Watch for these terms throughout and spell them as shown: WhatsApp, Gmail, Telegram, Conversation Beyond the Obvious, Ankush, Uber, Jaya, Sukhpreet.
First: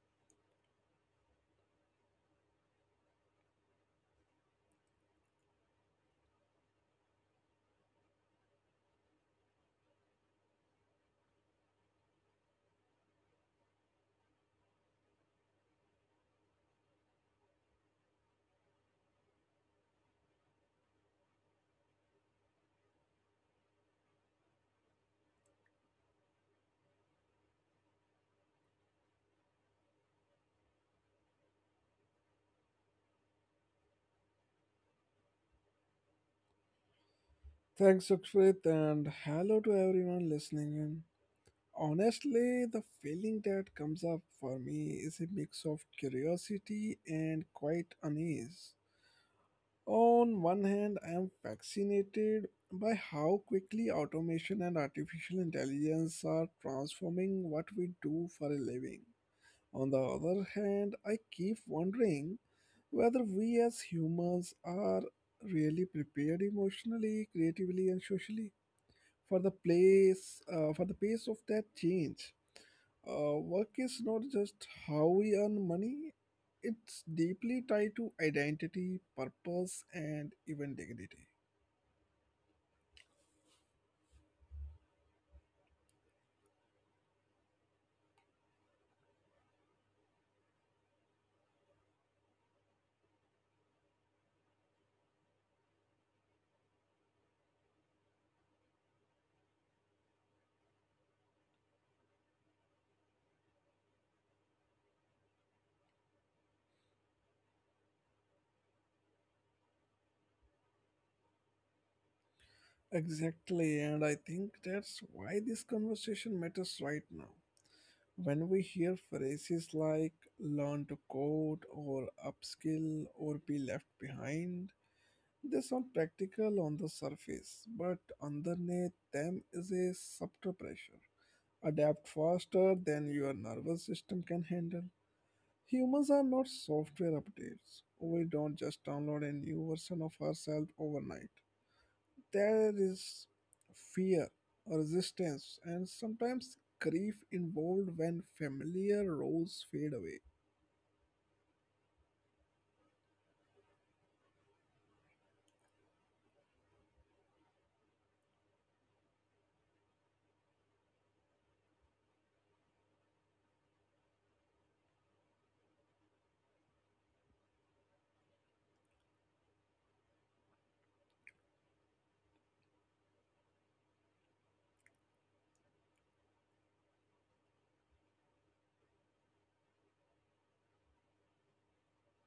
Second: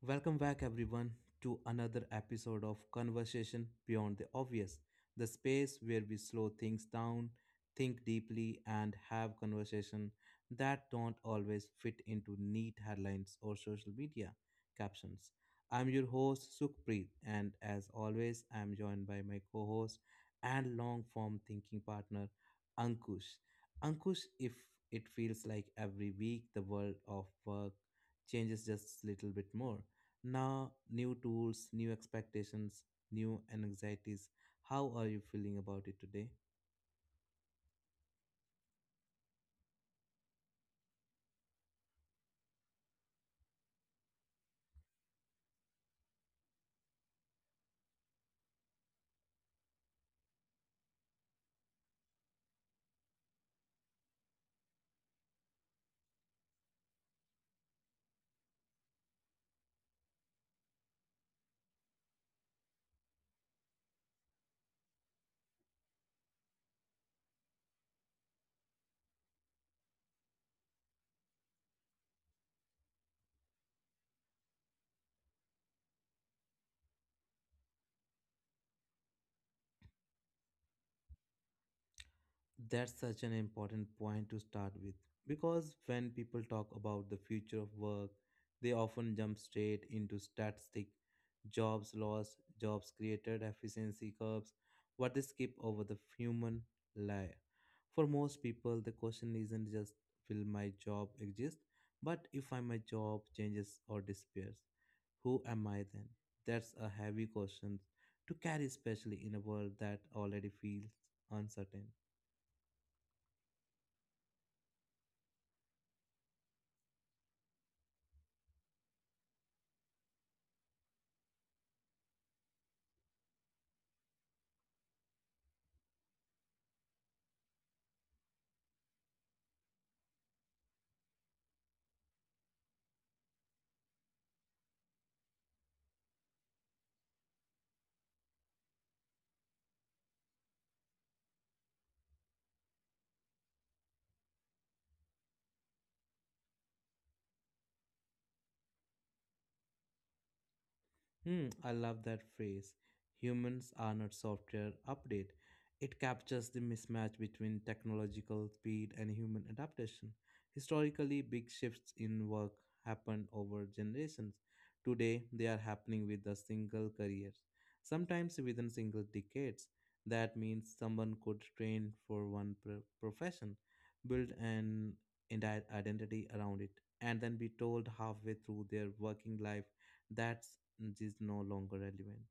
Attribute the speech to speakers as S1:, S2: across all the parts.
S1: Welcome back, everyone, to another episode of Conversation Beyond the Obvious, the space where we slow things down, think deeply, and have conversation that don't always fit into neat headlines or social media captions. I'm your host, Sukhpreet, and as always, I'm joined by my co host and long form thinking partner, Ankush. Ankush, if it feels like every week the world of work changes just a little bit more. Now, new tools, new expectations, new anxieties. How are you feeling about it today?
S2: Thanks, Sukrit, and hello to everyone listening in. Honestly, the feeling that comes up for me is a mix of curiosity and quite unease. On one hand, I am fascinated by how quickly automation and artificial intelligence are transforming what we do for a living. On the other hand, I keep wondering whether we as humans are really prepared emotionally, creatively, and socially for the place for the pace of that change. Work is not just how we earn money; it's deeply tied to identity, purpose, and even dignity.
S1: That's such an important point to start with because when people talk about the future of work, they often jump straight into statistic, jobs lost, jobs created, efficiency curves, what they skip over the human layer. For most people, the question isn't just will my job exist, but if I, my job changes or disappears. Who am I then? That's a heavy question to carry, especially in a world that already feels uncertain.
S2: Exactly, and I think that's why this conversation matters right now. When we hear phrases like learn to code or upskill or be left behind, they sound practical on the surface, but underneath them is a subtle pressure. Adapt faster than your nervous system can handle. Humans are not software updates. We don't just download a new version of ourselves overnight. There is fear, resistance, and sometimes grief involved when familiar roles fade away.
S1: Hmm, I love that phrase. Humans are not software update. It captures the mismatch between technological speed and human adaptation. Historically, big shifts in work happened over generations. Today, they are happening with a single career, sometimes within single decades. That means someone could train for one profession, build an entire identity around it, and then be told halfway through their working life that is no longer relevant.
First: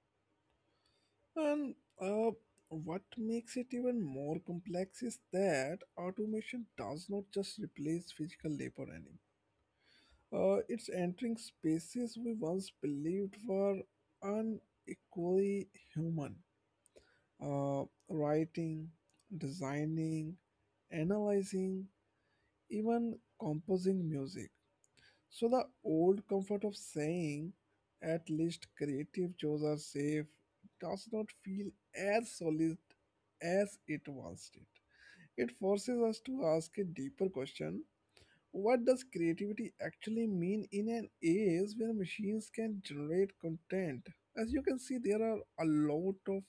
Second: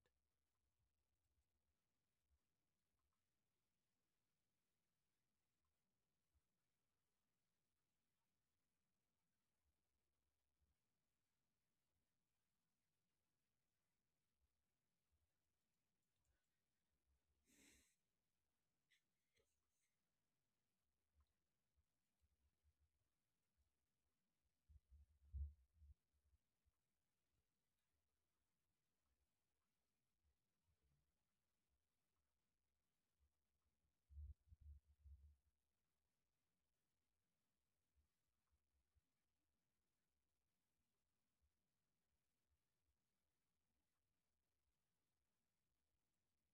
S2: And uh, what makes it even more complex is that automation does not just replace physical labor anymore. It's entering spaces we once believed were unequally human. Uh, Writing, designing, analyzing, even composing music. So the old comfort of saying, at least creative jobs are safe, does not feel as solid as it once did. It forces us to ask a deeper question: what does creativity actually mean in an age where machines can generate content? As you can see, there are a lot of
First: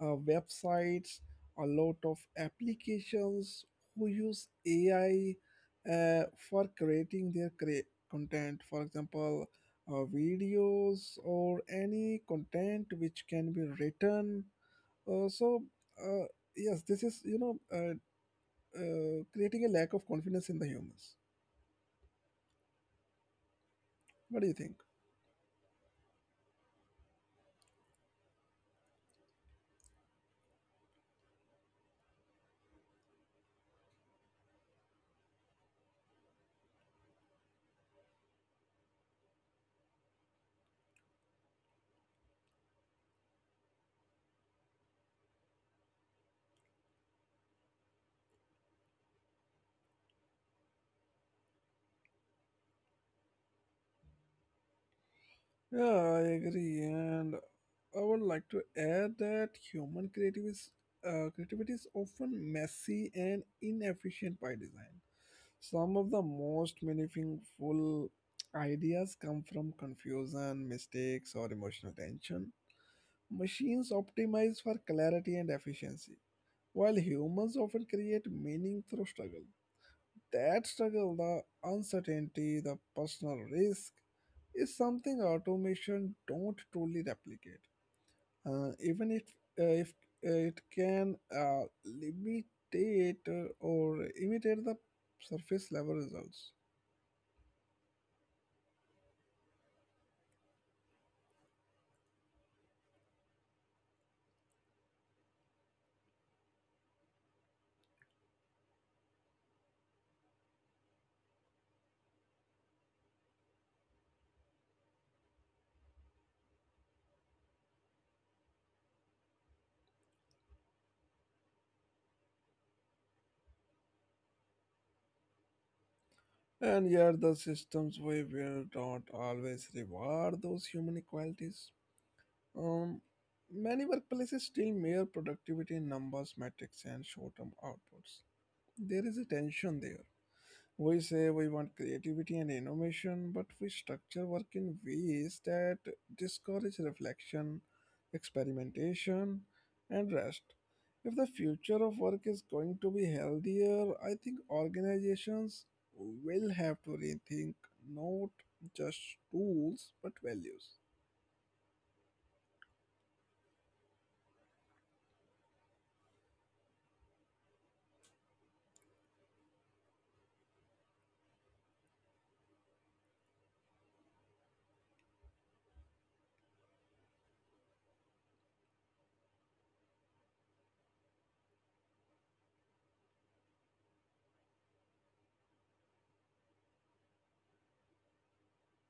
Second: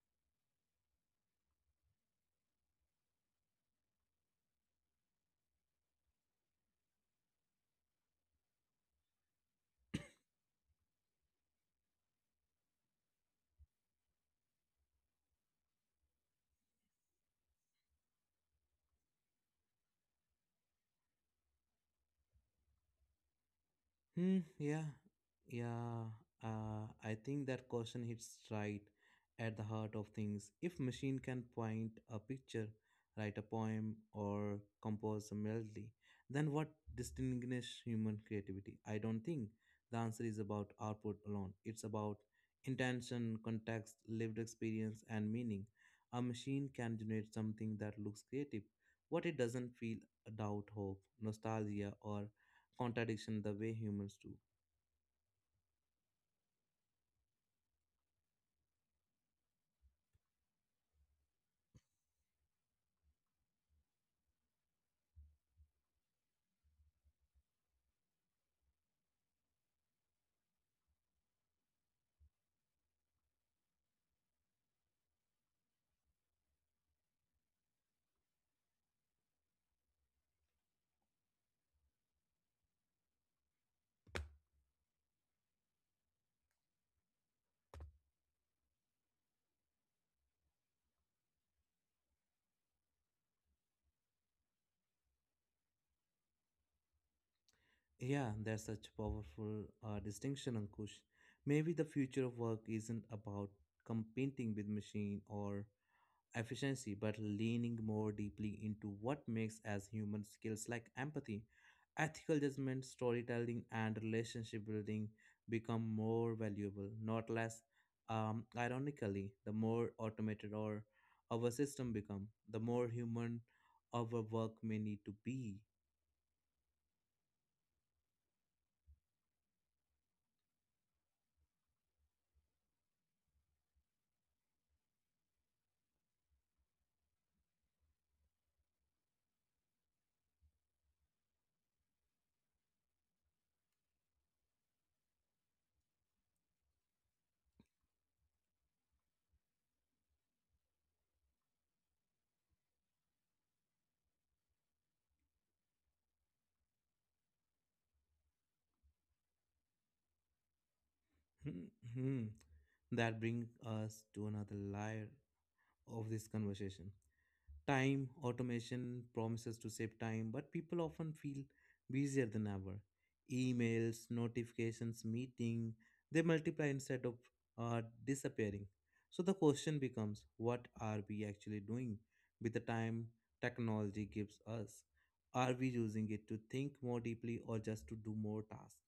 S2: websites, a lot of applications who use AI for creating content. For example, videos or any content which can be written. Uh, so, uh, yes, this is, creating a lack of confidence in the humans.
S1: Hmm,
S2: What do you think?
S1: yeah, yeah. I think that question hits right at the heart of things. If machine can paint a picture, write a poem, or compose a melody, then what distinguishes human creativity? I don't think the answer is about output alone. It's about intention, context, lived experience, and meaning. A machine can generate something that looks creative, what it doesn't feel doubt, hope, nostalgia, or contradiction the way humans do.
S2: Yeah, I agree, and I would like to add that creativity is often messy and inefficient by design. Some of the most meaningful ideas come from confusion, mistakes, or emotional tension. Machines optimize for clarity and efficiency, while humans often create meaning through struggle. That struggle, the uncertainty, the personal risk, is something automation don't truly replicate. Even if it can limitate or imitate the surface level results.
S1: Yeah, that's such a powerful distinction, Ankush. Maybe the future of work isn't about competing with machine or efficiency, but leaning more deeply into what makes as human skills like empathy, ethical judgment, storytelling, and relationship building become more valuable, not less. Ironically, the more automated or our system become, the more human our work may need to be.
S2: And yet the systems we build don't always reward those human qualities. Um, Many workplaces still mere productivity in numbers, metrics, and short-term outputs. There is a tension there. We say we want creativity and innovation, but we structure work in ways that discourage reflection, experimentation, and rest. If the future of work is going to be healthier, I think organizations will have to rethink not just tools but values.
S1: Hmm. That brings us to another layer of this conversation. Time automation promises to save time, but people often feel busier than ever. Emails, notifications, meeting, they multiply instead of disappearing. So the question becomes what are we actually doing with the time technology gives us? Are we using it to think more deeply or just to do more tasks?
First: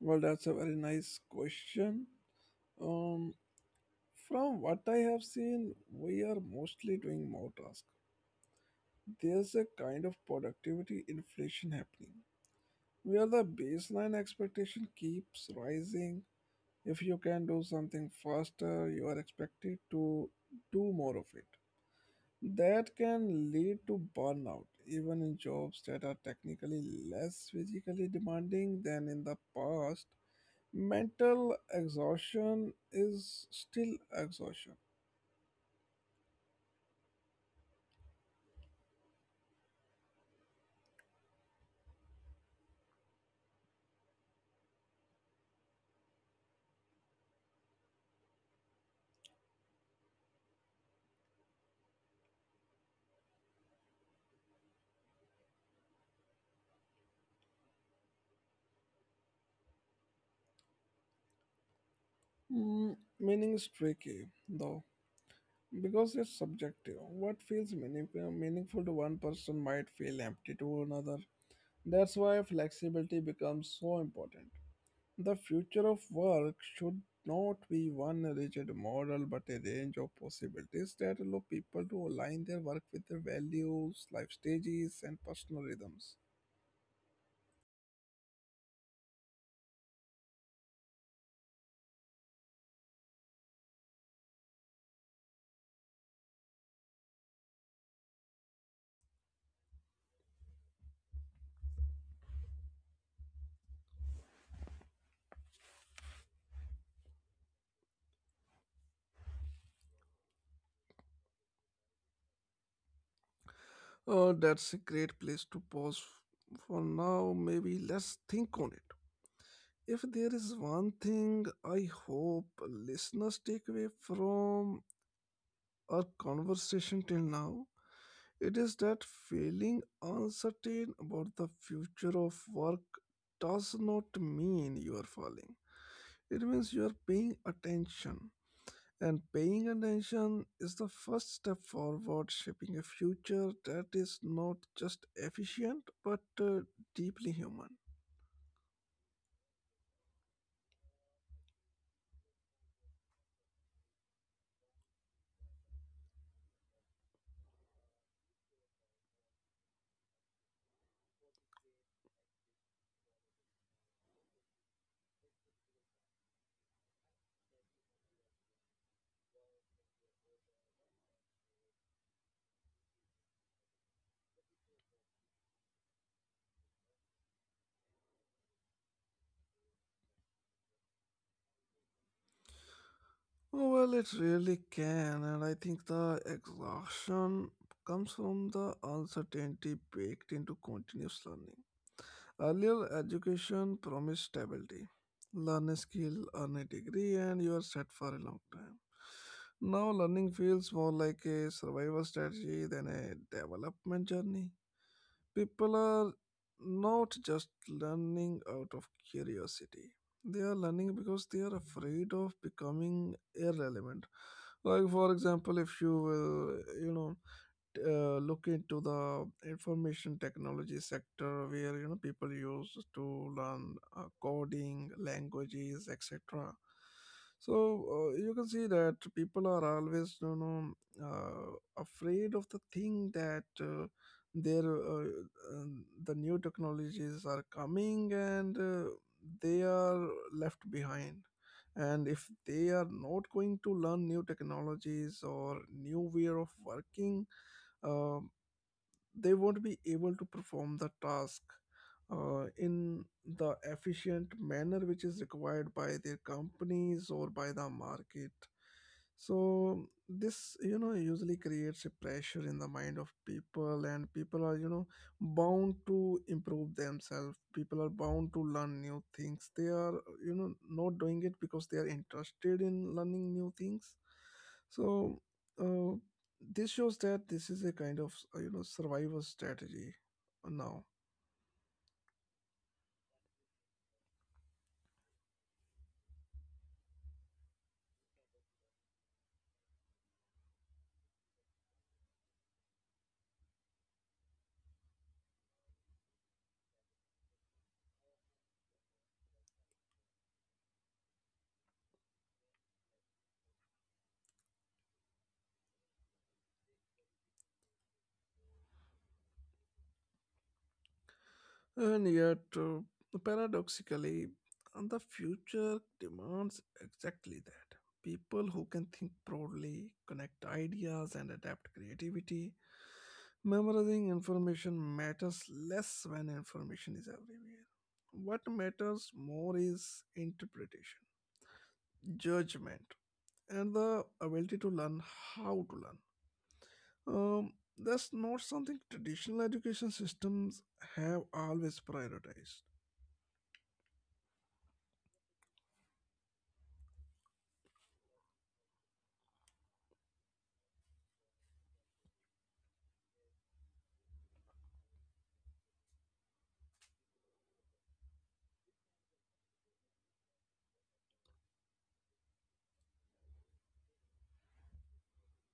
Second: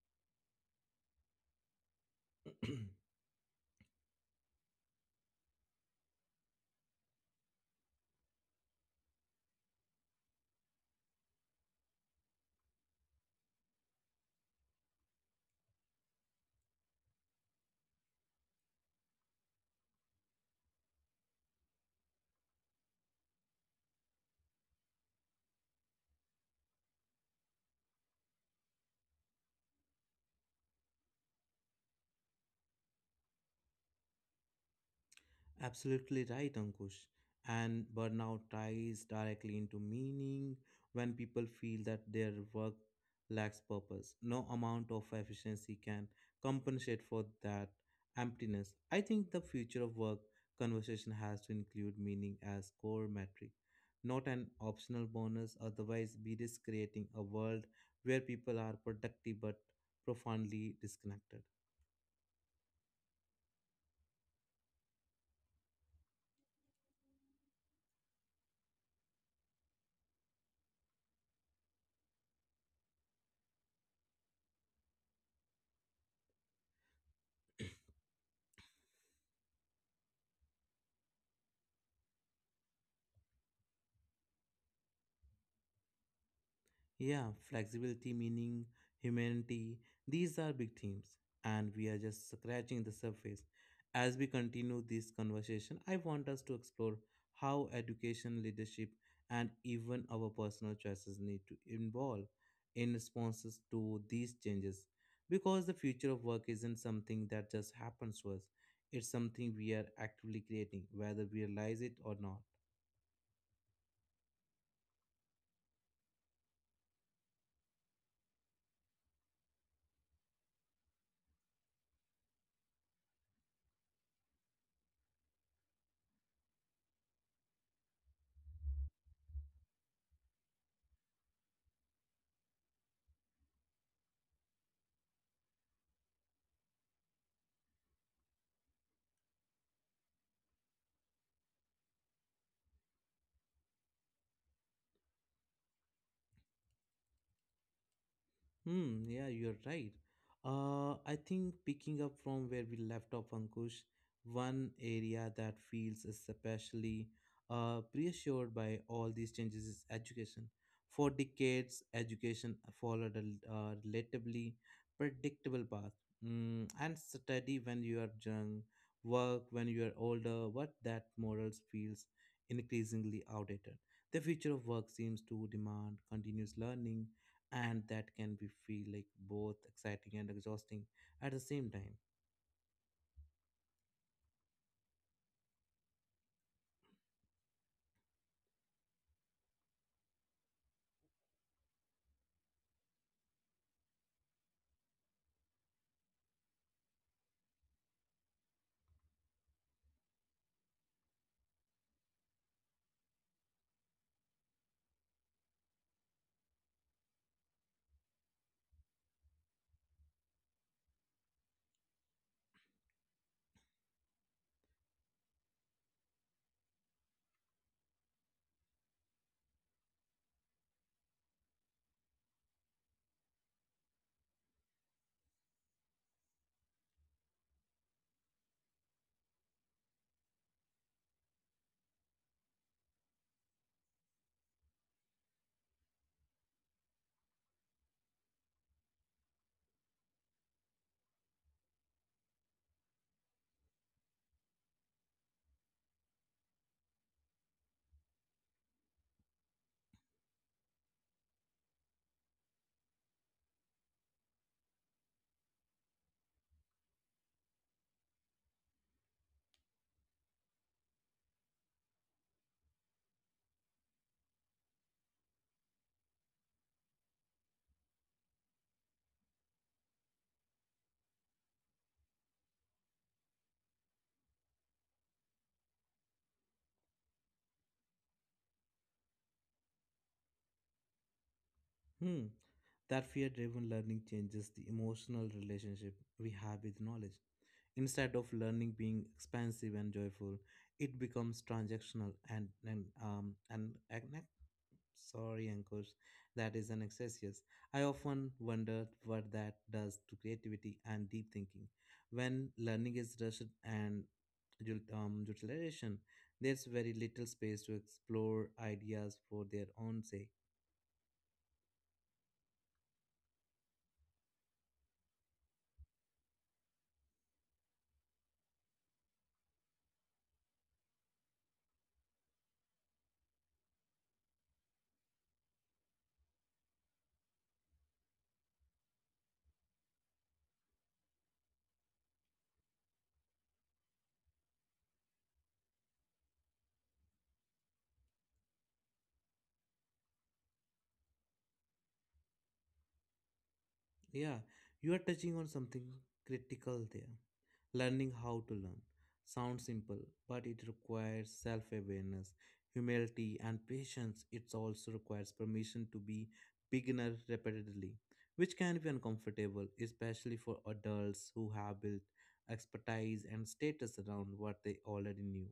S2: Well, that's a very nice question. Um, from what I have seen, we are mostly doing more tasks. There's a kind of productivity inflation happening where the baseline expectation keeps rising. If you can do something faster, you are expected to do more of it. That can lead to burnout, even in jobs that are technically less physically demanding than in the past. Mental exhaustion is still exhaustion.
S1: Absolutely right, Ankush. And burnout ties directly into meaning when people feel that their work lacks purpose. No amount of efficiency can compensate for that emptiness. I think the future of work conversation has to include meaning as core metric, not an optional bonus. Otherwise, we risk creating a world where people are productive but profoundly disconnected.
S2: Mm, meaning is tricky. The Because it's subjective. What feels meaningful to one person might feel empty to another. That's why flexibility becomes so important. The future of work should not be one rigid model but a range of possibilities that allow people to align their work with their values, life stages, and personal rhythms.
S1: Yeah, flexibility, meaning, humanity, these are big themes, and we are just scratching the surface. As we continue this conversation, I want us to explore how education, leadership, and even our personal choices need to evolve in responses to these changes. Because the future of work isn't something that just happens to us, it's something we are actively creating, whether we realize it or not.
S2: Oh, that's a great place to pause for now. Maybe let's think on it. If there is one thing I hope listeners take away from our conversation till now, it is that feeling uncertain about the future of work does not mean you are falling. It means you are paying attention. And paying attention is the first step forward, shaping a future that is not just efficient but deeply human.
S1: Hmm, yeah, you're right. I think picking up from where we left off, Ankush, one area that feels especially reassured by all these changes is education. For decades, education followed a relatively predictable path. Mm, and study when you are young, work when you are older, but that morals feels increasingly outdated. The future of work seems to demand continuous learning and that can be feel like both exciting and exhausting at the same time.
S2: Well, it really can, and I think the exhaustion comes from the uncertainty baked into continuous learning. Earlier education promised stability. Learn a skill, earn a degree, and you are set for a long time. Now, learning feels more like a survival strategy than a development journey. People are not just learning out of curiosity, they are learning because they are afraid of becoming irrelevant. Like, for example, if you will, you know, look into the information technology sector where you know people use to learn coding languages etc, so you can see that people are always you know uh, afraid of the thing that their uh, uh, the new technologies are coming and they are left behind, and if they are not going to learn new technologies or new way of working, um, they won't be able to perform the task in the efficient manner which is required by their companies or by the market. So this, you know, usually creates a pressure in the mind of people, and people are, you know, bound to improve themselves. People are bound to learn new things. They are, you know, not doing it because they are interested in learning new things. So, uh, this shows that this is a kind of you know survival strategy now,
S1: Hmm. That fear driven learning changes the emotional relationship we have with knowledge. Instead of learning being expansive and joyful, it becomes transactional and Sorry, Ankush, that is an excess. I often wonder what that does to creativity and deep thinking. When learning is rushed and utilization, there's very little space to explore ideas for their own sake.
S2: and yet paradoxically, and the future demands exactly that. People who can think broadly, connect ideas, and adapt creativity. Memorizing information matters less when information is everywhere. What matters more is interpretation, judgment, and the ability to learn how to learn. Um, that's not something traditional education systems have always prioritized.
S1: Yeah, you are touching on something critical there. Learning how to learn. Sounds simple, but it requires self awareness, humility, and patience. It also requires permission to be beginner repeatedly, which can be uncomfortable, especially for adults who have built expertise and status around what they already knew.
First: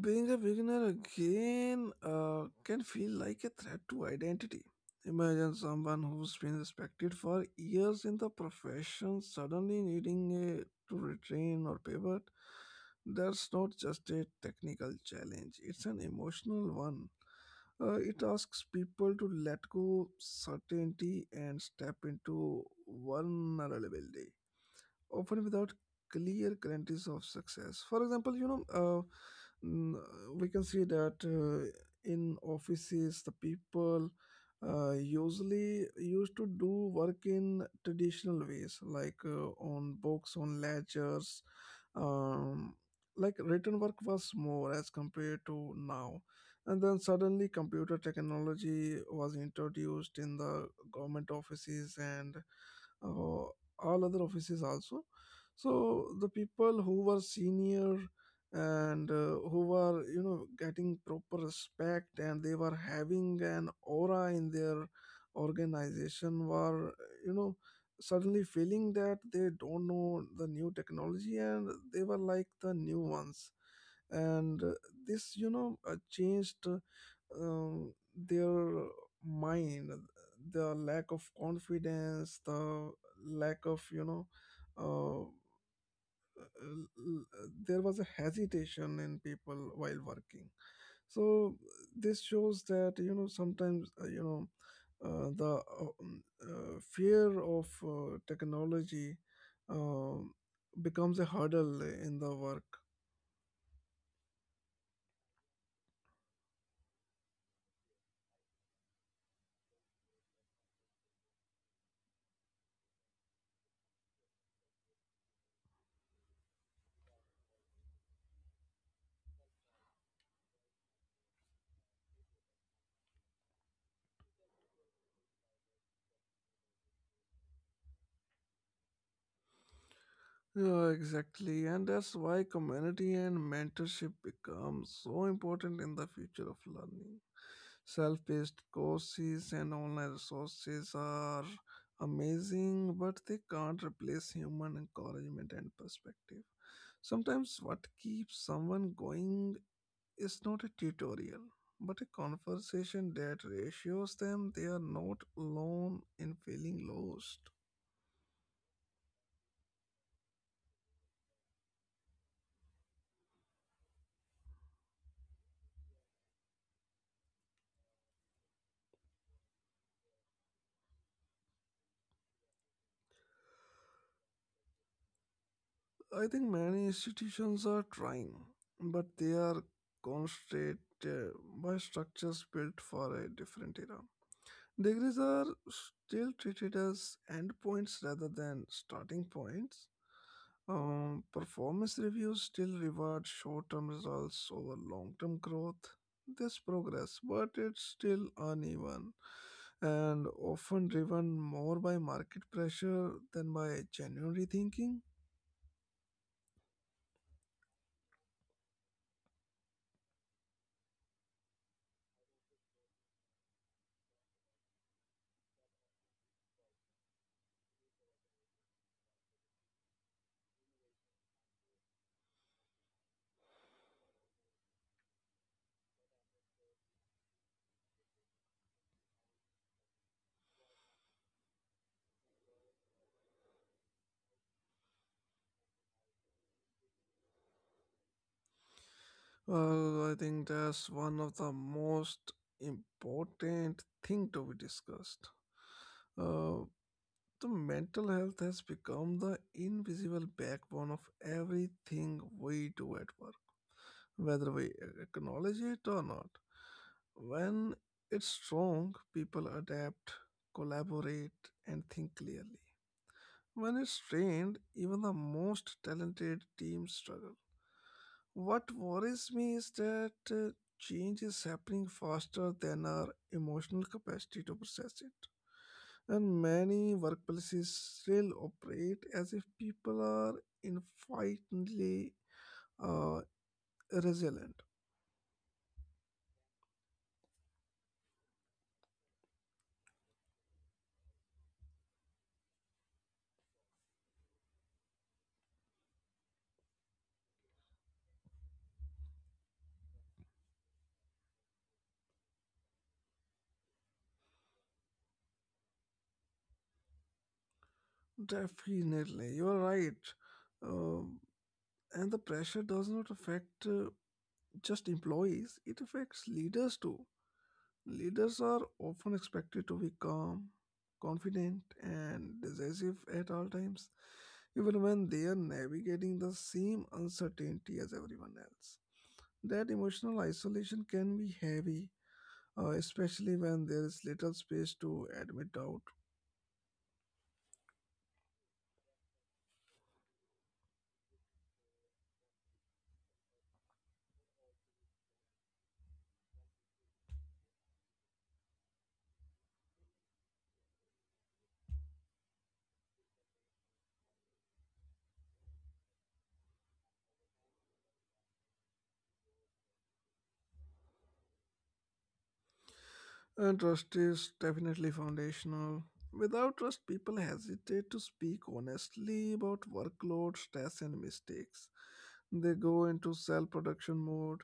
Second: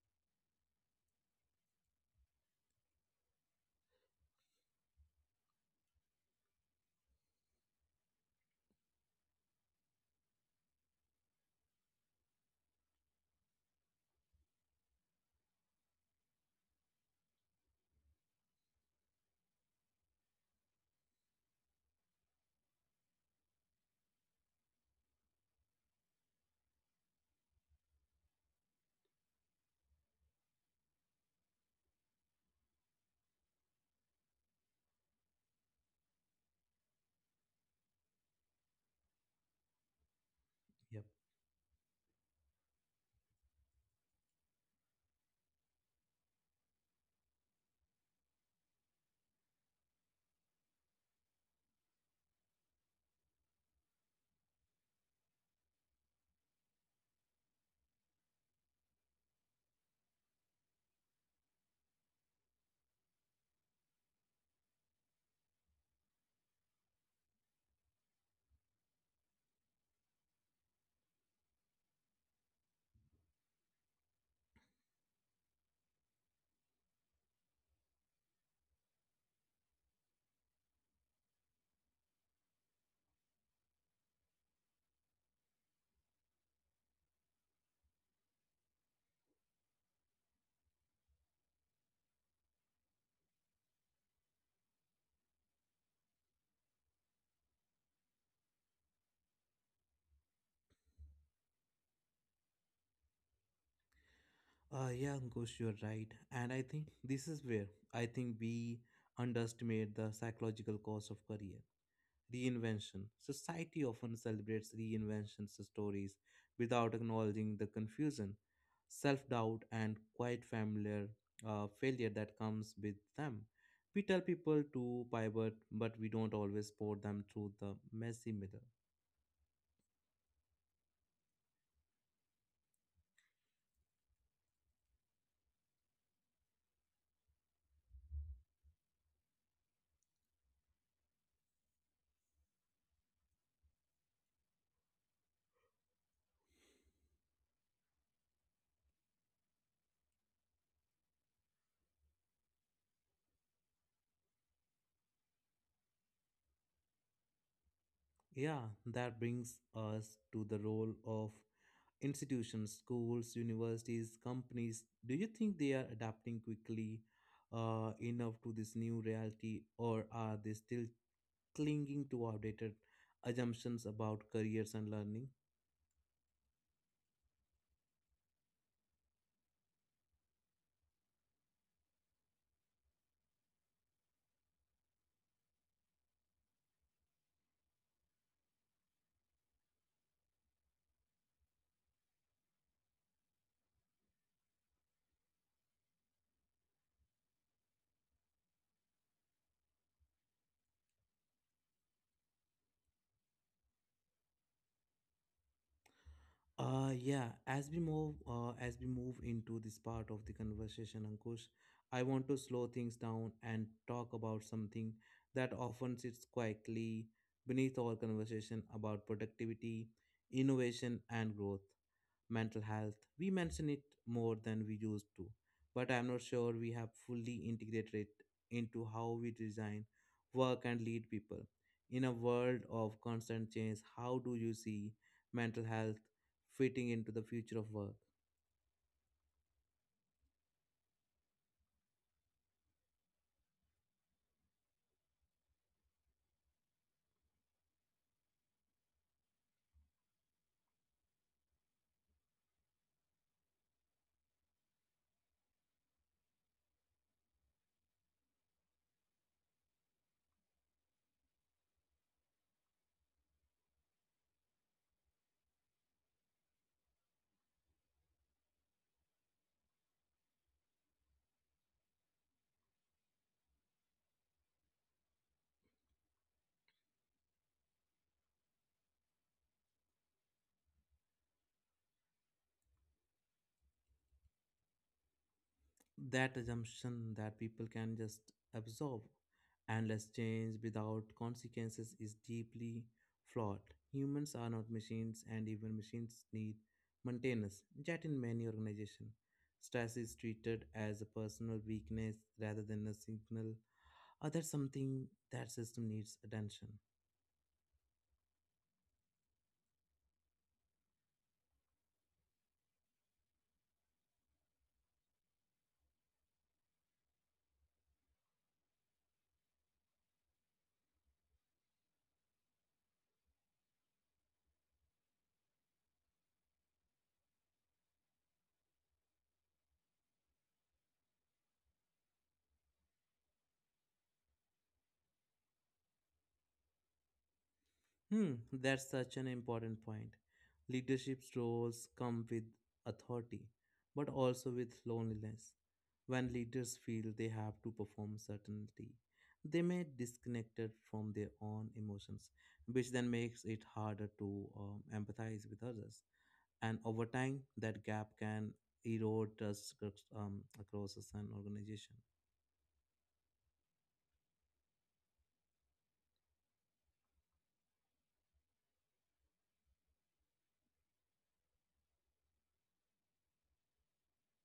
S2: Being a beginner again can feel like a threat to identity. Imagine someone who's been respected for years in the profession suddenly needing a, to retrain or pivot. That's not just a technical challenge, it's an emotional one. It asks people to let go certainty and step into vulnerability often without clear guarantees of success. For example, you know, we can see that in offices, the people usually used to do work in traditional ways, like on books,
S1: Yep.
S2: on ledgers. Um, like written work was more as compared to now. And then suddenly, computer technology was introduced in the government offices and uh, all other offices also. So the people who were senior and who were you know getting proper respect and they were having an aura in their organization were you know suddenly feeling that they don't know the new technology and they were like the new ones, and this you know changed their mind, the lack of confidence, the lack of, you know, uh, there was a hesitation in people while working. So this shows that, you know, sometimes, you know, the fear of technology um becomes a hurdle in the work.
S1: Yeah, Ankush, you're right. And I think this is where I think we underestimate the psychological cost of career reinvention. Society often celebrates reinvention stories without acknowledging the confusion, self doubt, and quite familiar failure that comes with them. We tell people to pivot, but we don't always support them through the messy middle.
S2: Yeah, exactly. And that's why community and mentorship become so important in the future of learning. Self-paced courses and online resources are amazing, but they can't replace human encouragement and perspective. Sometimes what keeps someone going is not a tutorial, but a conversation that reassures them they are not alone in feeling lost.
S1: Yeah, that brings us to the role of institutions, schools, universities, companies. Do you think they are adapting quickly enough to this new reality, or are they still clinging to outdated assumptions about careers and learning?
S2: I think many institutions are trying, but they are constrained by structures built for a different era. Degrees are still treated as endpoints rather than starting points. Performance reviews still reward short term results over long term growth. There's progress, but it's still uneven and often driven more by market pressure than by genuine rethinking.
S1: Yeah, as we move into this part of the conversation, Ankush, I want to slow things down and talk about something that often sits quietly beneath our conversation about productivity, innovation, and growth. Mental health. We mention it more than we used to, but I'm not sure we have fully integrated it into how we design, work, and lead people. In a world of constant change, how do you see mental health fitting into the future of work?
S2: Well, I think that's one of the most important thing to be discussed. Uh, The mental health has become the invisible backbone of everything we do at work, whether we acknowledge it or not. When it's strong, people adapt, collaborate, and think clearly. When it's strained, even the most talented teams struggle. What worries me is that change is happening faster than our emotional capacity to process it. And many workplaces still operate as if people are infinitely uh, resilient.
S1: That assumption that people can just absorb endless change without consequences is deeply flawed. Humans are not machines, and even machines need maintenance. Yet, in many organizations, stress is treated as a personal weakness rather than a signal, or that something that system needs attention.
S2: Definitely, you're right. Um, and the pressure does not affect just employees, it affects leaders too. Leaders are often expected to be calm, confident, and decisive at all times, even when they are navigating the same uncertainty as everyone else. That emotional isolation can be heavy, especially when there is little space to admit doubt.
S1: Hmm, that's such an important point. Leadership's roles come with authority, but also with loneliness. When leaders feel they have to perform certainty, they may disconnected from their own emotions, which then makes it harder to empathize with others. And over time, that gap can erode trust across across an organization.
S2: And trust is definitely foundational. Without trust, people hesitate to speak honestly about workload, stress, and mistakes. They go into self production mode,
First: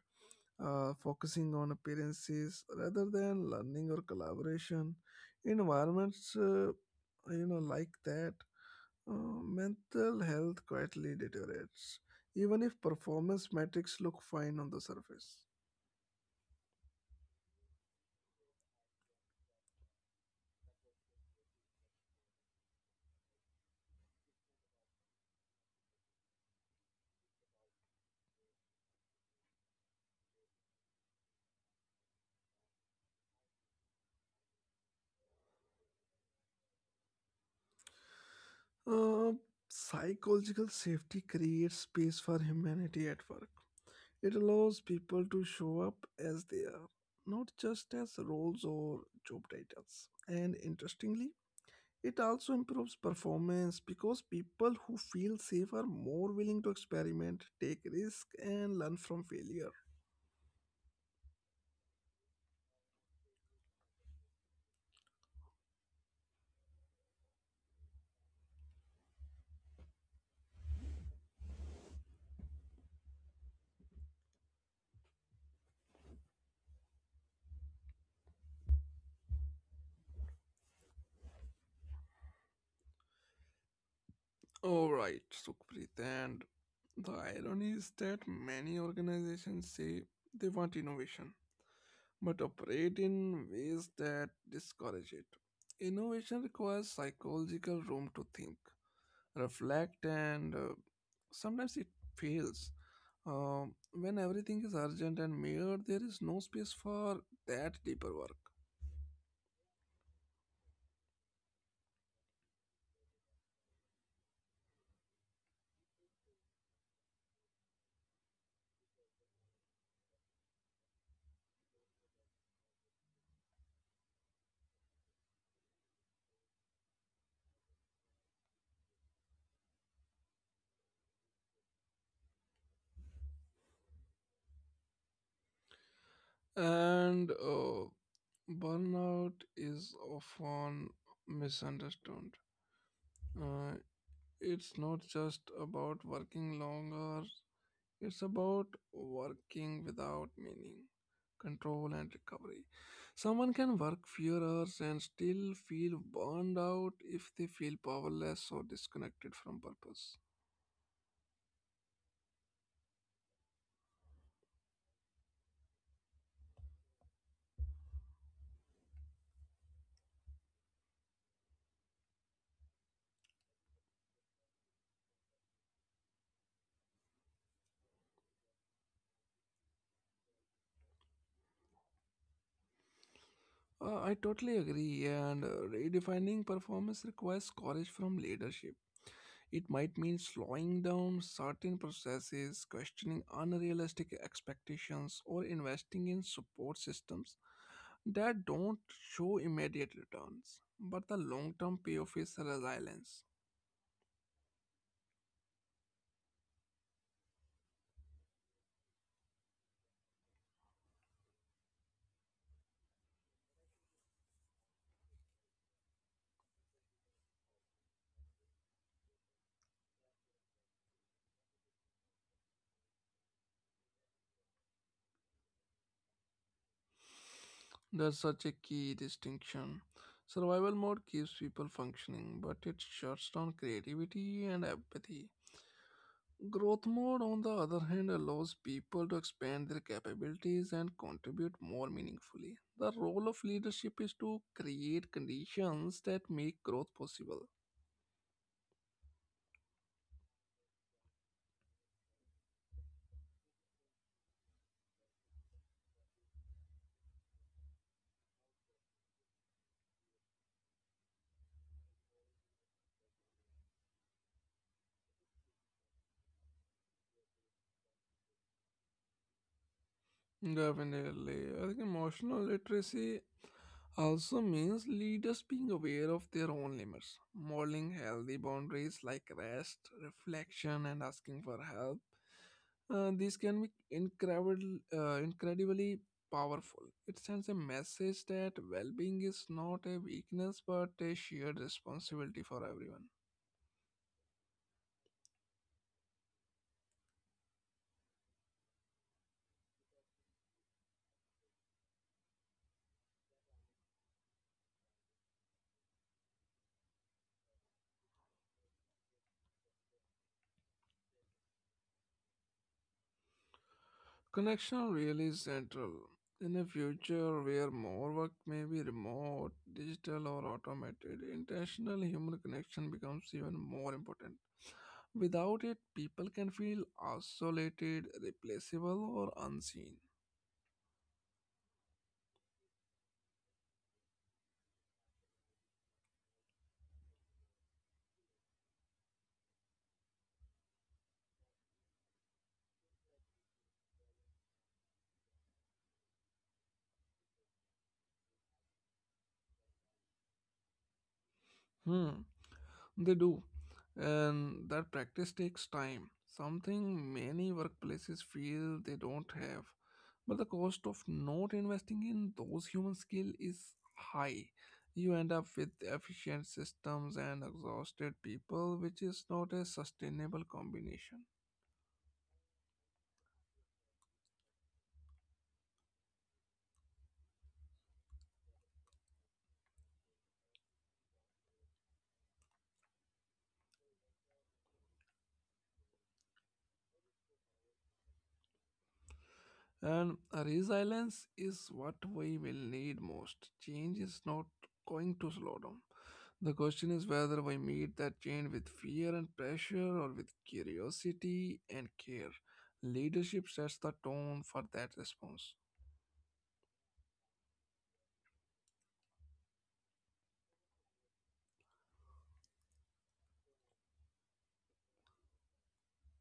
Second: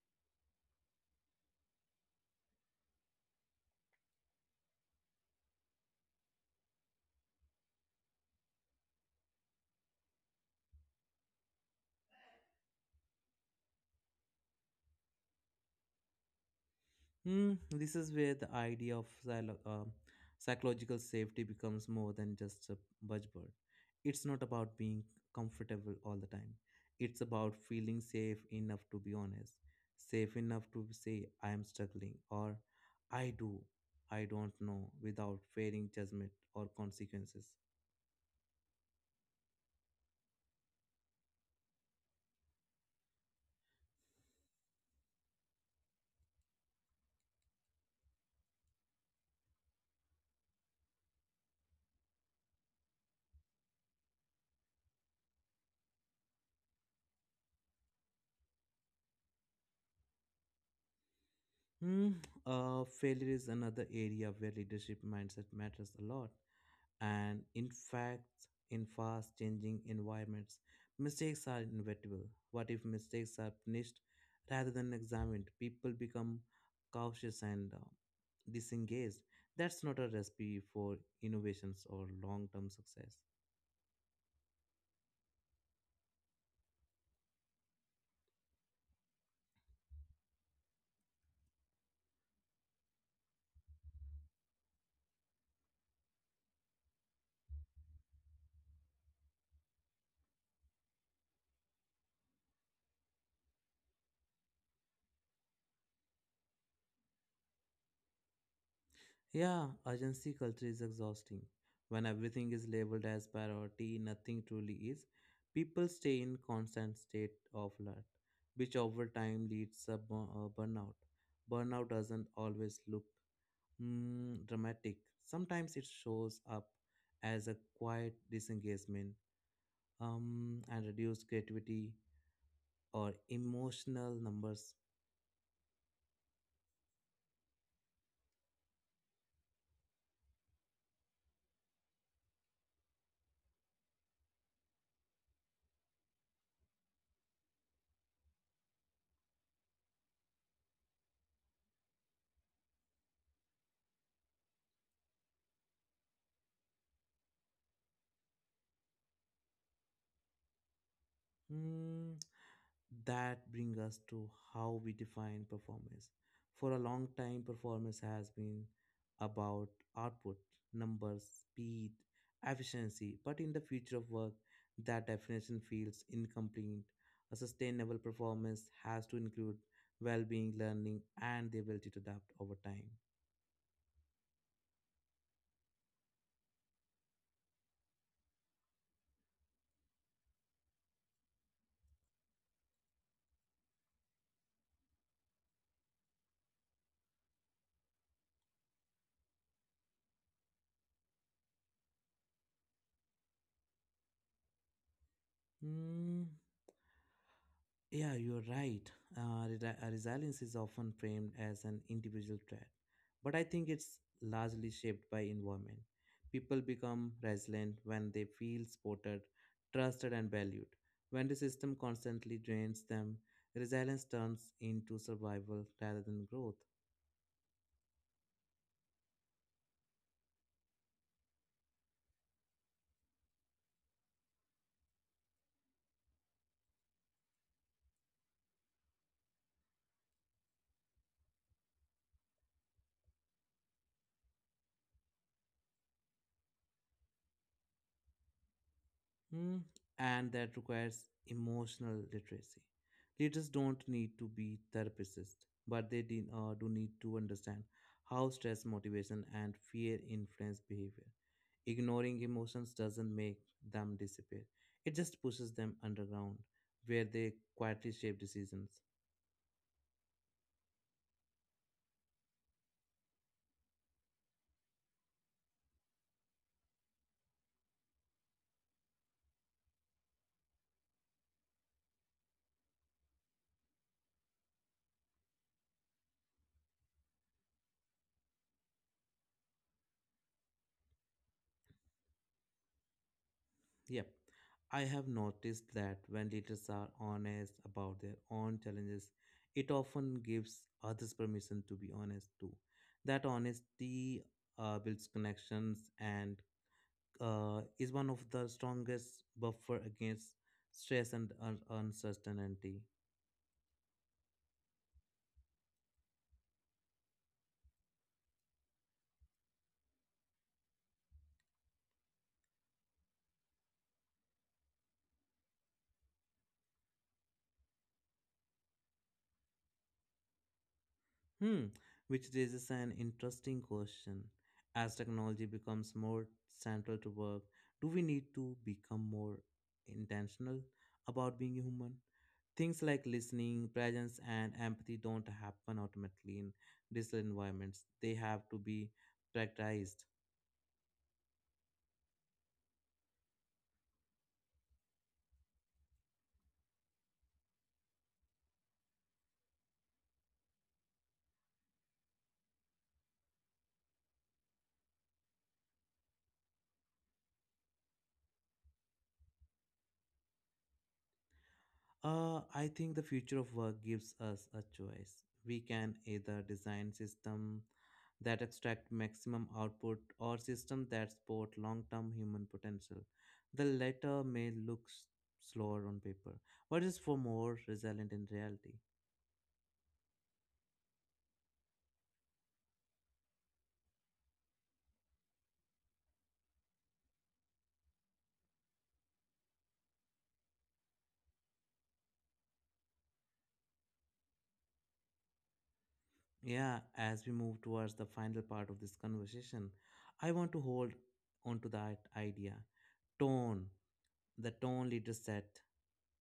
S2: focusing on appearances rather than learning or collaboration. Environments, you know, like that. Uh, Mental health quietly deteriorates, even if performance metrics look fine on the surface.
S1: Hmm, this is where the idea of psychological safety becomes more than just a buzzword. It's not about being comfortable all the time. It's about feeling safe enough to be honest, safe enough to say, I am struggling, or I do, I don't know, without fearing judgment or consequences.
S2: Uh, Psychological safety creates space for humanity at work. It allows people to show up as they are, not just as roles or job titles. And interestingly, it also improves performance because people who feel safe are more willing to experiment, take risks, and learn from failure.
S1: Hmm, failure is another area where leadership mindset matters a lot. And in fact, in fast changing environments, mistakes are inevitable. What if mistakes are punished rather than examined? People become cautious and disengaged. That's not a recipe for innovations or long term success.
S2: All right, Sukhpreet. And the irony is that many organizations say they want innovation, but operate in ways that discourage it. Innovation requires psychological room to think, reflect, and sometimes it fails. When everything is urgent and mere, there is no space for that deeper work.
S1: Yeah, urgency culture is exhausting. When everything is labeled as priority, nothing truly is. People stay in constant state of alert, which over time leads to burnout. Burnout doesn't always look mm, dramatic. Sometimes it shows up as a quiet disengagement and reduced creativity or emotional numbers.
S2: And burnout is often misunderstood. Uh, it's not just about working longer, it's about working without meaning, control, and recovery. Someone can work fewer hours and still feel burned out if they feel powerless or disconnected from purpose.
S1: Hmm, that brings us to how we define performance. For a long time, performance has been about output, numbers, speed, efficiency, but in the future of work, that definition feels incomplete. A sustainable performance has to include well being, learning, and the ability to adapt over time.
S2: I totally agree, and redefining performance requires courage from leadership. It might mean slowing down certain processes, questioning unrealistic expectations, or investing in support systems that don't show immediate returns. But the long term payoff is resilience.
S1: Hmm. Yeah, you're right. Resilience is often framed as an individual trait, but I think it's largely shaped by environment. People become resilient when they feel supported, trusted, and valued. When the system constantly drains them, resilience turns into survival rather than growth.
S2: That's such a key distinction. Survival mode keeps people functioning, but it shuts down creativity and empathy. Growth mode, on the other hand, allows people to expand their capabilities and contribute more meaningfully. The role of leadership is to create conditions that make growth possible.
S1: Mm, and that requires emotional literacy. Leaders don't need to be therapists, but they do need to understand how stress, motivation, and fear influence behavior. Ignoring emotions doesn't make them disappear, it just pushes them underground where they quietly shape decisions.
S2: Definitely. I think emotional literacy also means leaders being aware of their own limits, modeling healthy boundaries like rest, reflection, and asking for help. This can be incredibly powerful. It sends a message that well being is not a weakness but a shared responsibility for everyone.
S1: Yep. I have noticed that when leaders are honest about their own challenges, it often gives others permission to be honest too. That honesty builds connections and is one of the strongest buffer against stress and uncertainty.
S2: Connection really is central. In a future where more work may be remote, digital, or automated, intentional human connection becomes even more important. Without it, people can feel isolated, replaceable, or unseen.
S1: Hmm, which raises an interesting question. As technology becomes more central to work, do we need to become more intentional about being human? Things like listening, presence, and empathy don't happen automatically in digital environments. They have to be practiced.
S2: Hmm. They do, and that practice takes time, something many workplaces feel they don't have. But the cost of not investing in those human skills is high. You end up with efficient systems and exhausted people, which is not a sustainable combination.
S1: I think the future of work gives us a choice. We can either design system that extract maximum output or system that support long-term human potential. The latter may look slower on paper, but is for more resilient in reality.
S2: And resilience is what we will need most. Change is not going to slow down. The question is whether we meet that change with fear and pressure or with curiosity and care. Leadership sets the tone for that response.
S1: Yeah, as we move towards the final part of this conversation, I want to hold on to that idea. Tone, the tone leaders set,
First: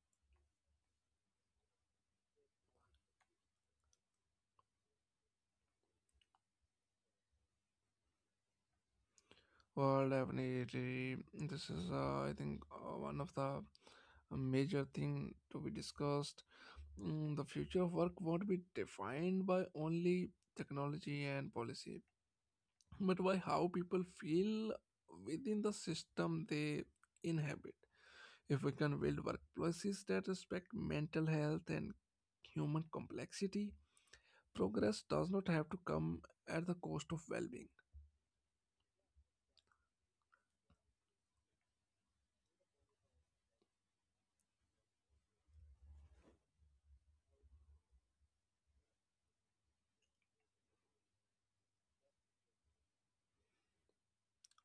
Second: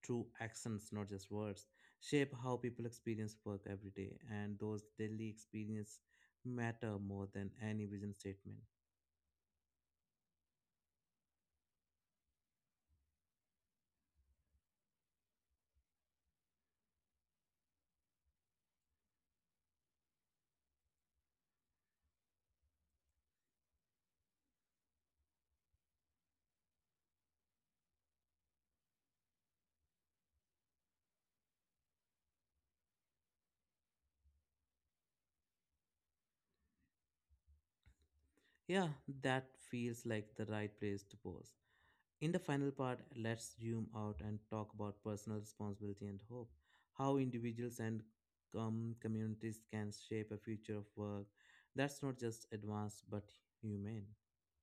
S1: true accents, not just words, shape how people experience work every day, and those daily experience matter more than any vision statement.
S2: Well, definitely, this is, I think, one of the major thing to be discussed. Mm, the future of work won't be defined by only technology and policy but by how people feel within the system they inhabit. If we can build workplaces that respect mental health and human complexity, progress does not have to come at the cost of well being.
S1: Yeah, that feels like the right place to pause. In the final part, let's zoom out and talk about personal responsibility and hope. How individuals and communities can shape a future of work that's not just advanced but humane.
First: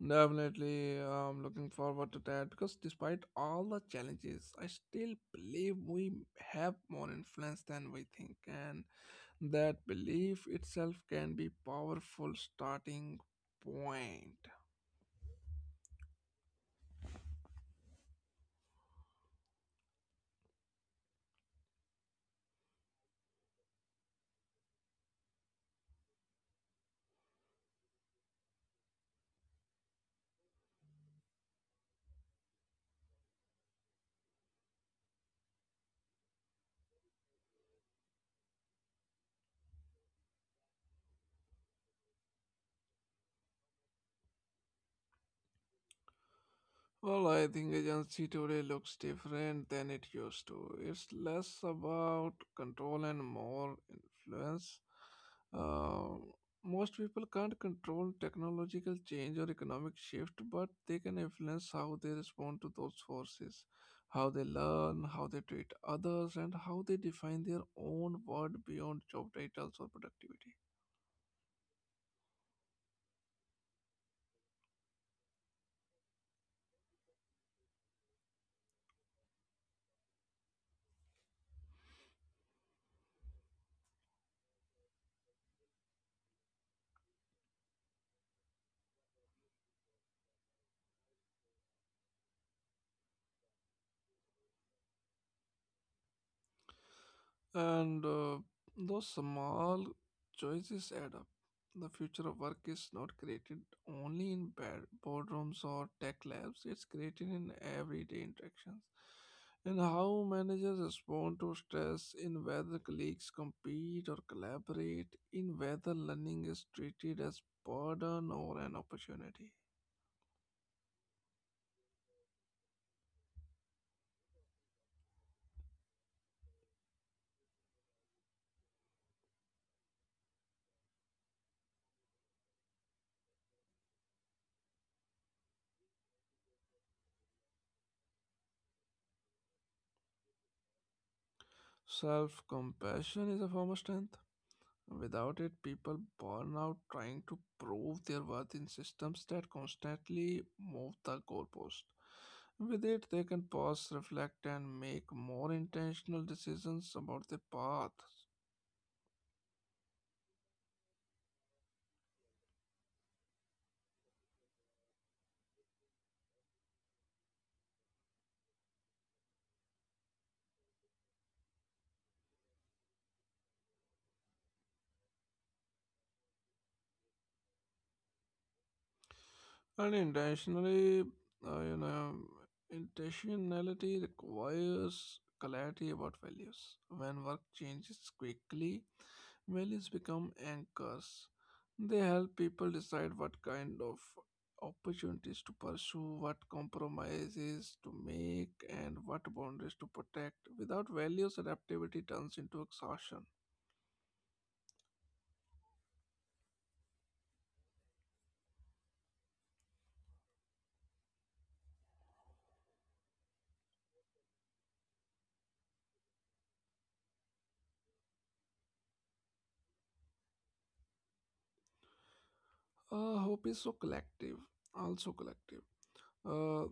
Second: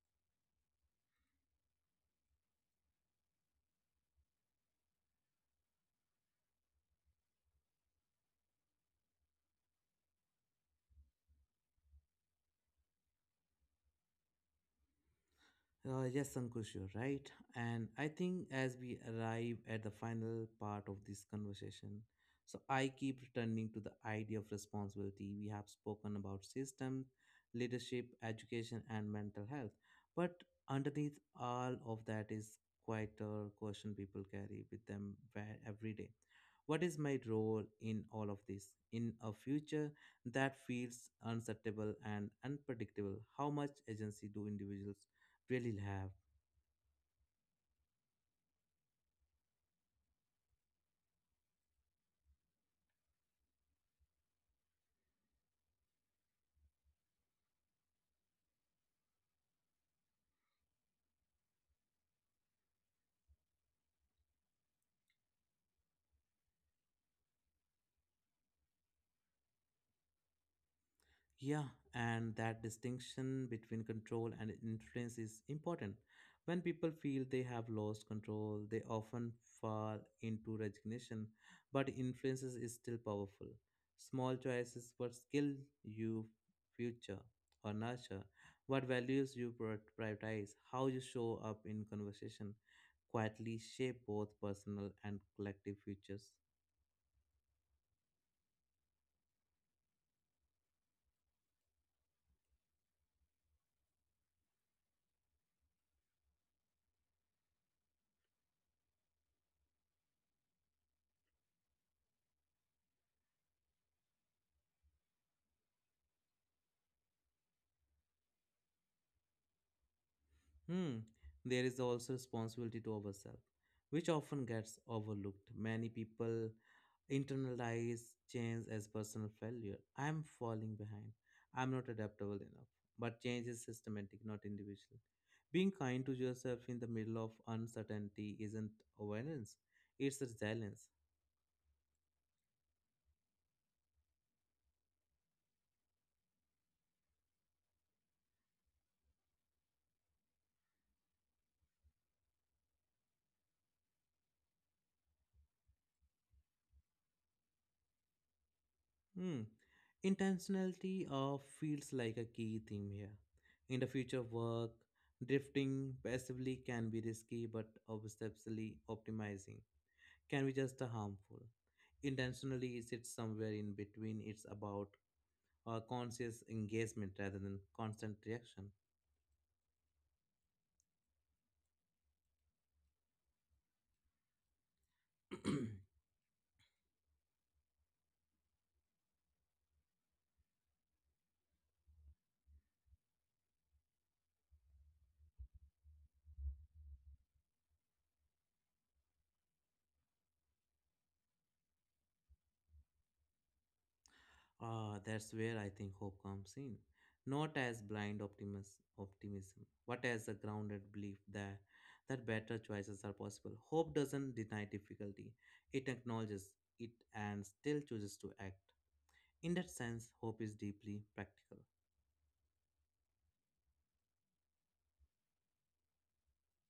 S2: Definitely, I'm looking forward to that because despite all the challenges, I still believe we have more influence than we think. And that belief itself can be powerful starting point.
S1: Yes, Ankush, you're right. And I think as we arrive at the final part of this conversation, I keep returning to the idea of responsibility. We have spoken about systems, leadership, education, and mental health. But underneath all of that is quite a question people carry with them every day: what is my role in all of this? In a future that feels uncertainable and unpredictable, how much agency do individuals really have?
S2: Well, I think agency today looks different than it used to. It's less about control and more influence. Uh, Most people can't control technological change or economic shift, but they can influence how they respond to those forces, how they learn, how they treat others, and how they define their own world beyond job titles or productivity.
S1: Yeah, and that distinction between control and influence is important. When people feel they have lost control, they often fall into resignation, but influence is still powerful. Small choices: what skill you future or nurture, what values you prioritize, how you show up in conversation, quietly shape both personal and collective futures.
S2: And those small choices add up. The future of work is not created only in bed, boardrooms or tech labs, it's created in everyday interactions. In how managers respond to stress, in whether colleagues compete or collaborate, in whether learning is treated as burden or an opportunity.
S1: Hmm, there is also responsibility to ourselves, which often gets overlooked. Many people internalize change as personal failure. I'm falling behind. I'm not adaptable enough. But change is systematic, not individual. Being kind to yourself in the middle of uncertainty isn't awareness, it's resilience.
S2: Self compassion is a form of strength. Without it, people burn out trying to prove their worth in systems that constantly move the goalpost. With it, they can pause, reflect, and make more intentional decisions about their path.
S1: Hmm. Intentionality feels like a key theme here. In the future work, drifting passively can be risky but obsessively optimizing can be just a harmful. Intentionally sits somewhere in between. It's about conscious engagement rather than constant reaction.
S2: And uh, you know, intentionality requires clarity about values. When work changes quickly, values become anchors. They help people decide what kind of opportunities to pursue, what compromises to make, and what boundaries to protect. Without values, adaptability turns into exhaustion.
S1: Ah, that's where I think hope comes in. Not as blind optimism, but as a grounded belief that better choices are possible. Hope doesn't deny difficulty, it acknowledges it and still chooses to act. In that sense, hope is deeply practical.
S2: Hope is so collective. Uh,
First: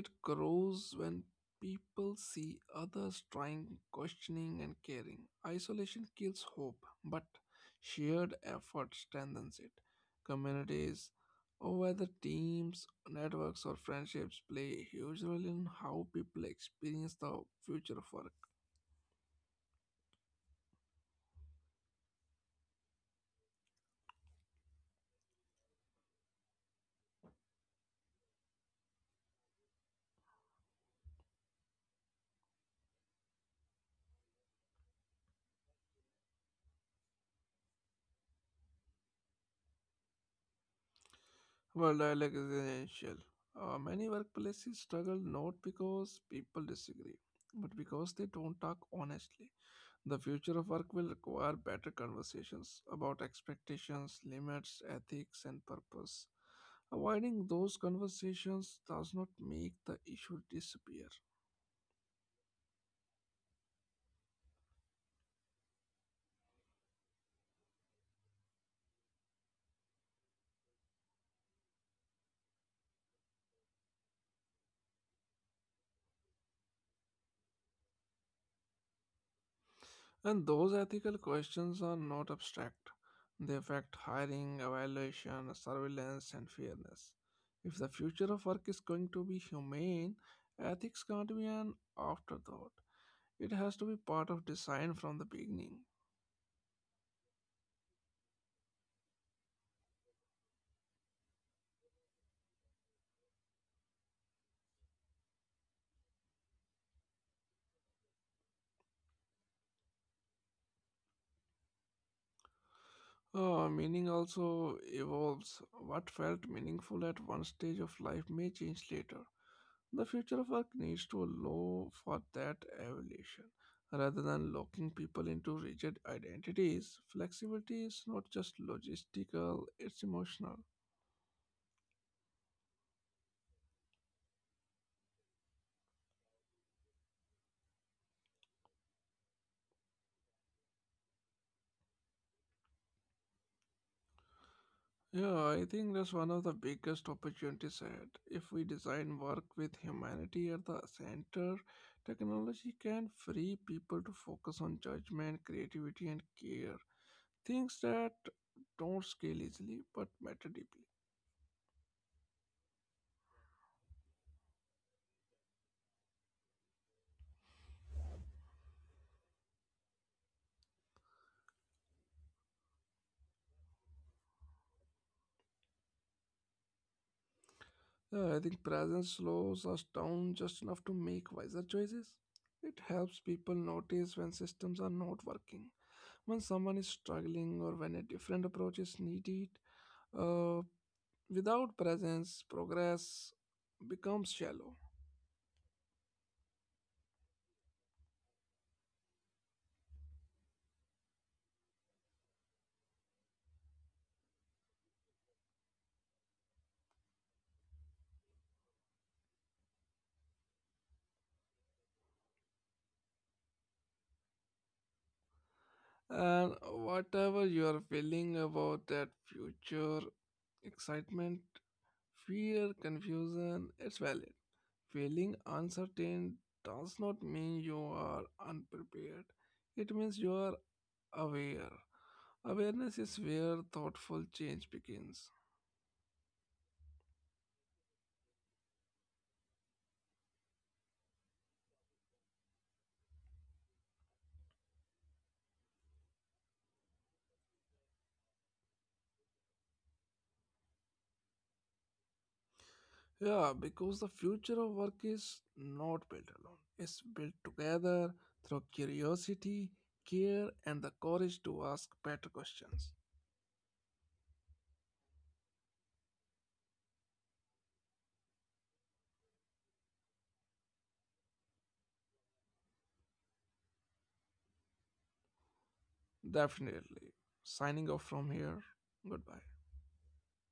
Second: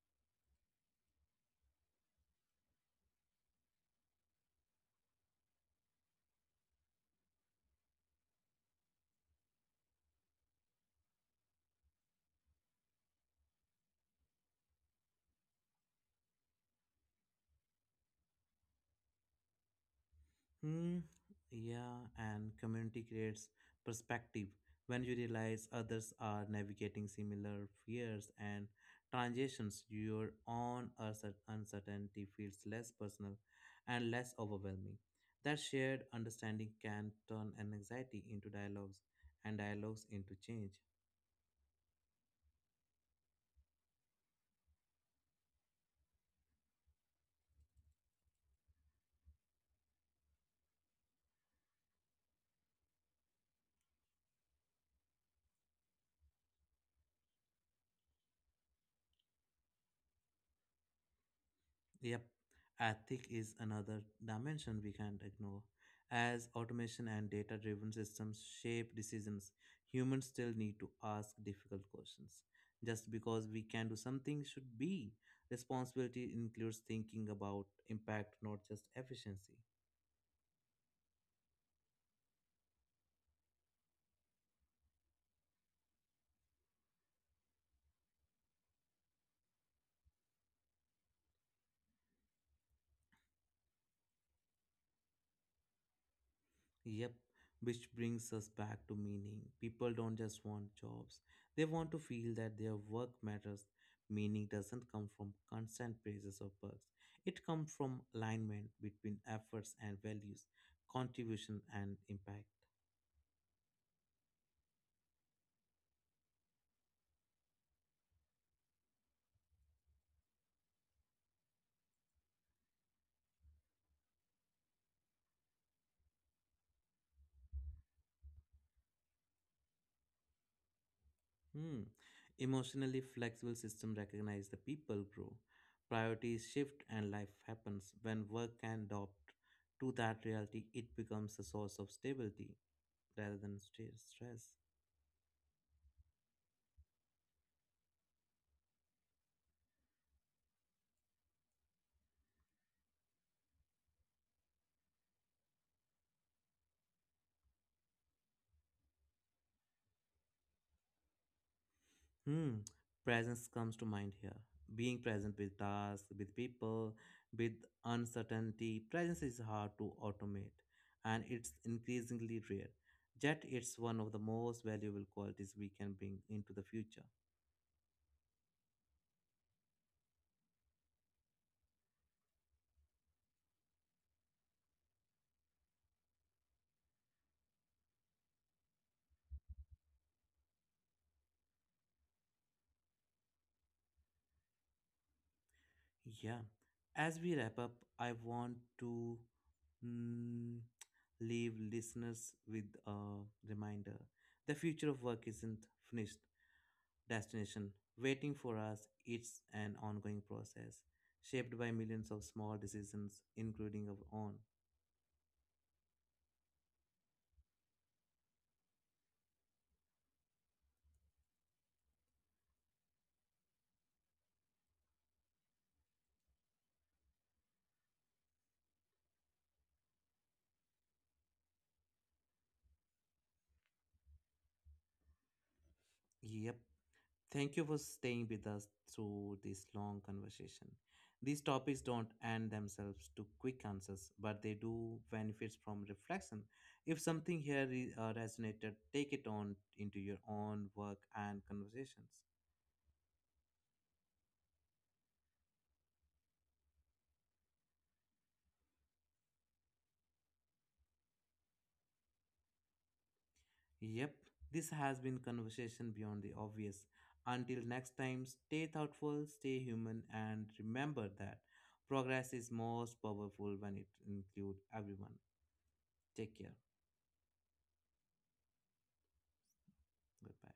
S2: It grows when people see others trying, questioning, and caring. Isolation kills hope, but shared effort strengthens it. Communities, or whether teams, networks, or friendships, play a huge role in how people experience the future of work.
S1: Hmm, yeah, and community creates perspective when you realize others are navigating similar fears and transitions. Your own uncertainty feels less personal and less overwhelming. That shared understanding can turn an anxiety into dialogues and dialogues into change.
S2: Well, dialogue is essential. Many workplaces struggle not because people disagree, but because they don't talk honestly. The future of work will require better conversations about expectations, limits, ethics, and purpose. Avoiding those conversations does not make the issue disappear.
S1: Yep, ethic is another dimension we can't ignore. As automation and data driven systems shape decisions, humans still need to ask difficult questions. Just because we can do something should be. Responsibility includes thinking about impact, not just efficiency.
S2: And those ethical questions are not abstract. They affect hiring, evaluation, surveillance, and fairness. If the future of work is going to be humane, ethics can't be an afterthought. It has to be part of design from the beginning.
S1: Yep, which brings us back to meaning. People don't just want jobs, they want to feel that their work matters. Meaning doesn't come from constant praises or perks, it comes from alignment between efforts and values, contribution and impact.
S2: Meaning also evolves. What felt meaningful at one stage of life may change later. The future of work needs to allow for that evolution. Rather than locking people into rigid identities, flexibility is not just logistical, it's emotional.
S1: Hmm. Emotionally flexible system recognize the people grow, priorities shift, and life happens. When work can adopt to that reality, it becomes a source of stability rather than stress.
S2: Yeah, I think that's one of the biggest opportunities ahead. If we design work with humanity at the center, technology can free people to focus on judgment, creativity, and care. Things that don't scale easily but matter deeply.
S1: Hmm, presence comes to mind here. Being present with tasks, with people, with uncertainty. Presence is hard to automate and it's increasingly rare. Yet, it's one of the most valuable qualities we can bring into the future.
S2: I think presence slows us down just enough to make wiser choices. It helps people notice when systems are not working, when someone is struggling, or when a different approach is needed. Uh, Without presence, progress becomes shallow.
S1: Yeah. As we wrap up, I want to mm, leave listeners with a reminder: the future of work isn't finished, destination waiting for us. It's an ongoing process shaped by millions of small decisions, including our own.
S2: And whatever you are feeling about that future, excitement, fear, confusion, it's valid. Feeling uncertain does not mean you are unprepared. It means you are aware. Awareness is where thoughtful change begins.
S1: Yep. Thank you for staying with us through this long conversation. These topics don't end themselves to quick answers, but they do benefit from reflection. If something here resonated, take it on into your own work and conversations.
S2: Yeah, because the future of work is not built alone. It's built together through curiosity, care, and the courage to ask better questions.
S1: Yep, this has been Conversation Beyond the Obvious. Until next time, stay thoughtful, stay human, and remember that progress is most powerful when it includes everyone. Take care.
S2: Definitely. Signing off from here. Goodbye.
S1: Goodbye.